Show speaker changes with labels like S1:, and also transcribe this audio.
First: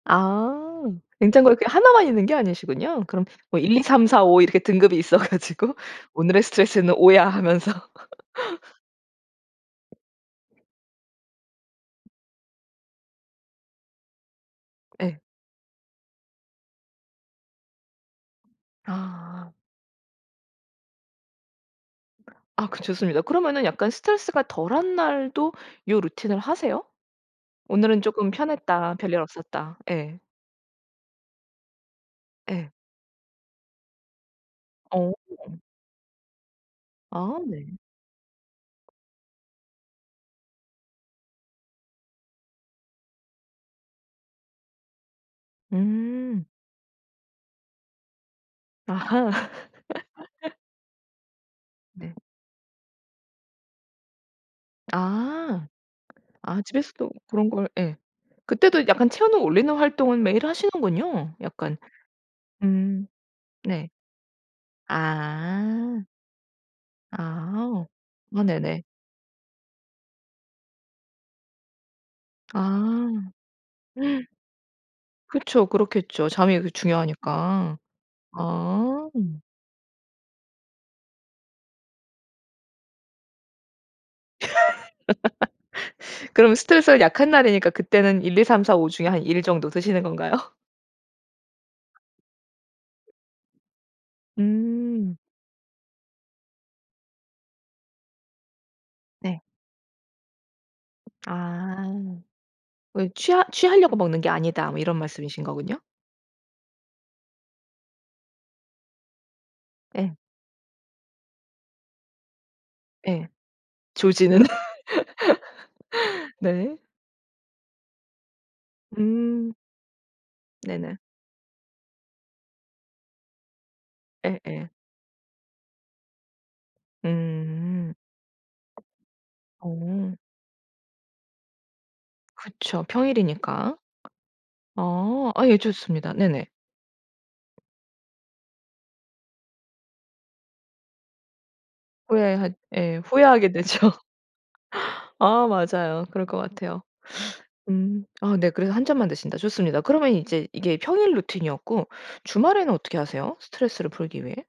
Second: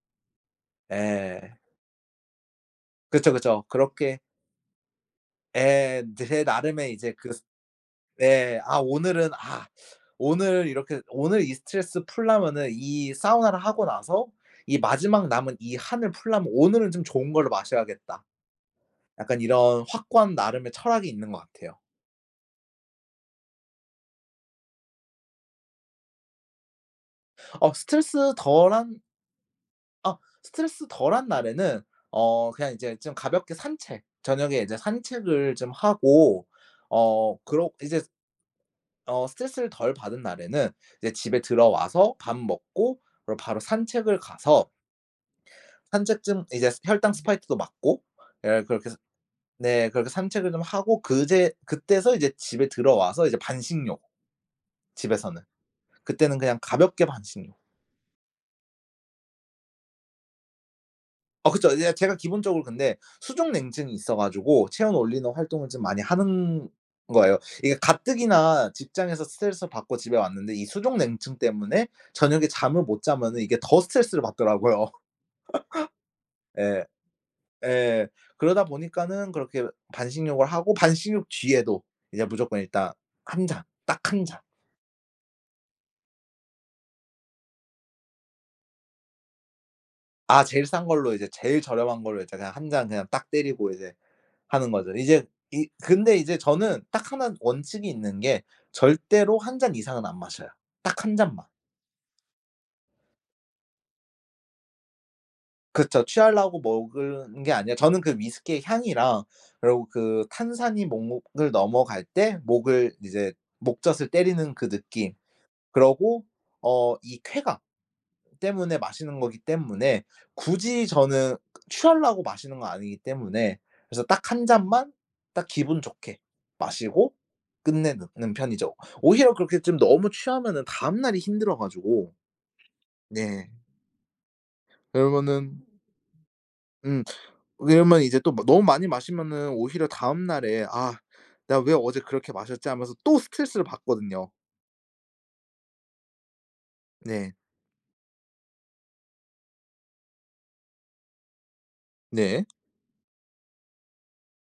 S1: 아. 냉장고에
S2: 예.
S1: 그게 1 만 있는 게 아니시군요. 그럼
S2: 그쵸,
S1: 뭐
S2: 그쵸. 그렇게
S1: 1, 2, 3, 4, 5 이렇게 등급이 있어 가지고
S2: 예.
S1: 오늘의
S2: 제 나름의
S1: 스트레스는 5
S2: 이제
S1: 야
S2: 그
S1: 하면서
S2: 네. 아 오늘은 아 오늘 이렇게 오늘 이 스트레스 풀려면은 이 사우나를 하고 나서 이
S1: 예.
S2: 마지막 남은 이 한을 풀려면 '오늘은 좀 좋은 걸로 마셔야겠다.' 약간
S1: 아.
S2: 이런 확고한 나름의 철학이 있는 것 같아요.
S1: 아 그 좋습니다. 그러면은 약간 스트레스가 덜 한 날도 요 루틴을 하세요?
S2: 어
S1: '오늘은 쪼끔
S2: 스트레스 덜
S1: 편했다.
S2: 한
S1: 별일 없었다.'
S2: 아.
S1: 예.
S2: 스트레스 덜 한 날에는 어
S1: 예.
S2: 그냥 이제 좀 가볍게 산책 저녁에 이제
S1: 어.
S2: 산책을 좀 하고 어
S1: 아 네.
S2: 그러 이제 어 스트레스를 덜 받은 날에는 이제 집에 들어와서 밥 먹고 그리고 바로 산책을 가서 산책 중
S1: 음.
S2: 이제 스 혈당 스파이크도 막고 예 그렇게 해서
S1: 아하.
S2: 네 그렇게 산책을 좀 하고 그제
S1: 네.
S2: 그때서 이제 집에 들어와서 이제 반신욕. 집에서는.
S1: 아.
S2: 그때는 그냥
S1: 아
S2: 가볍게
S1: 집에서도 그런
S2: 반신욕.
S1: 걸 예. 그때도 약간 체온을 올리는 활동은 매일 하시는군요.
S2: 아 그쵸.
S1: 약간
S2: 예 제가 기본적으로 근데
S1: 음 네.
S2: 수족냉증이 있어 가지고 체온을 올리는 활동을 좀
S1: 아.
S2: 많이 하는 거예요. 이게
S1: 아. 아
S2: 가뜩이나
S1: 네네.
S2: 직장에서 스트레스를 받고 집에 왔는데 이 수족냉증 때문에 저녁에 잠을 못
S1: 아.
S2: 자면은 이게 더 스트레스를 받더라고요.
S1: 그쵸. 그렇겠죠. 잠이 그
S2: 예.
S1: 중요하니까.
S2: 예. 그러다
S1: 아.
S2: 보니까는 그렇게 반신욕을 하고 반신욕 뒤에도 이제 무조건 일단 1 잔 딱 1 잔.
S1: 그럼 스트레스가 약한 날이니까 그때는 1, 2, 3, 4, 5 중에 한 1 정도 드시는 건가요?
S2: 아 제일 싼 걸로 이제 제일 저렴한 걸로 이제 그냥 1 잔 그냥 딱 때리고 이제 하는 거죠.
S1: 음.
S2: 이제 이 근데 이제 저는 딱 1 원칙이 있는 게 절대로
S1: 네.
S2: 1 잔 이상은 안 마셔요. 딱 1 잔만.
S1: "아. 왜 취하 취하려고 먹는 게 아니다." 뭐 이런 말씀이신 거군요?
S2: 그쵸. 취하려고 먹을 은 게 아니라 저는 그 위스키의 향이랑 그러고
S1: 예.
S2: 그 탄산이 목 목을 넘어갈 때 목을
S1: 예.
S2: 이제 목젖을
S1: 조지는
S2: 때리는 그 느낌 그러고
S1: 네.
S2: 어 이 쾌감 때문에 마시는 거기
S1: 음.
S2: 때문에 굳이
S1: 네네.
S2: 저는 취하려고 마시는 건 아니기 때문에 그래서 딱 1
S1: 예예.
S2: 잔만 딱 기분 좋게 마시고
S1: 음.
S2: 끝내는 는 편이죠. 오히려 그렇게 좀 너무
S1: 어.
S2: 취하면은 다음 날이 힘들어 가지고.
S1: 그쵸.
S2: 네.
S1: 평일이니까. 아. 아 예
S2: 그러면은 [unintelligible]
S1: 좋습니다. 네네.
S2: 음. 왜냐하면 이제 또 마 너무 많이 마시면은 오히려 다음 날에 '아 내가 왜 어제 그렇게
S1: 후회하
S2: 마셨지.' 하면서
S1: 예
S2: 또
S1: 후회하게
S2: 스트레스를
S1: 되죠.
S2: 받거든요.
S1: 아 맞아요. 그럴 것 같아요.
S2: 네.
S1: 음. 아 네 그래서 1 잔만 드신다. 좋습니다. 그러면 이제 이게 평일 루틴이었고
S2: 네.
S1: 주말에는 어떻게 하세요 스트레스를 풀기 위해?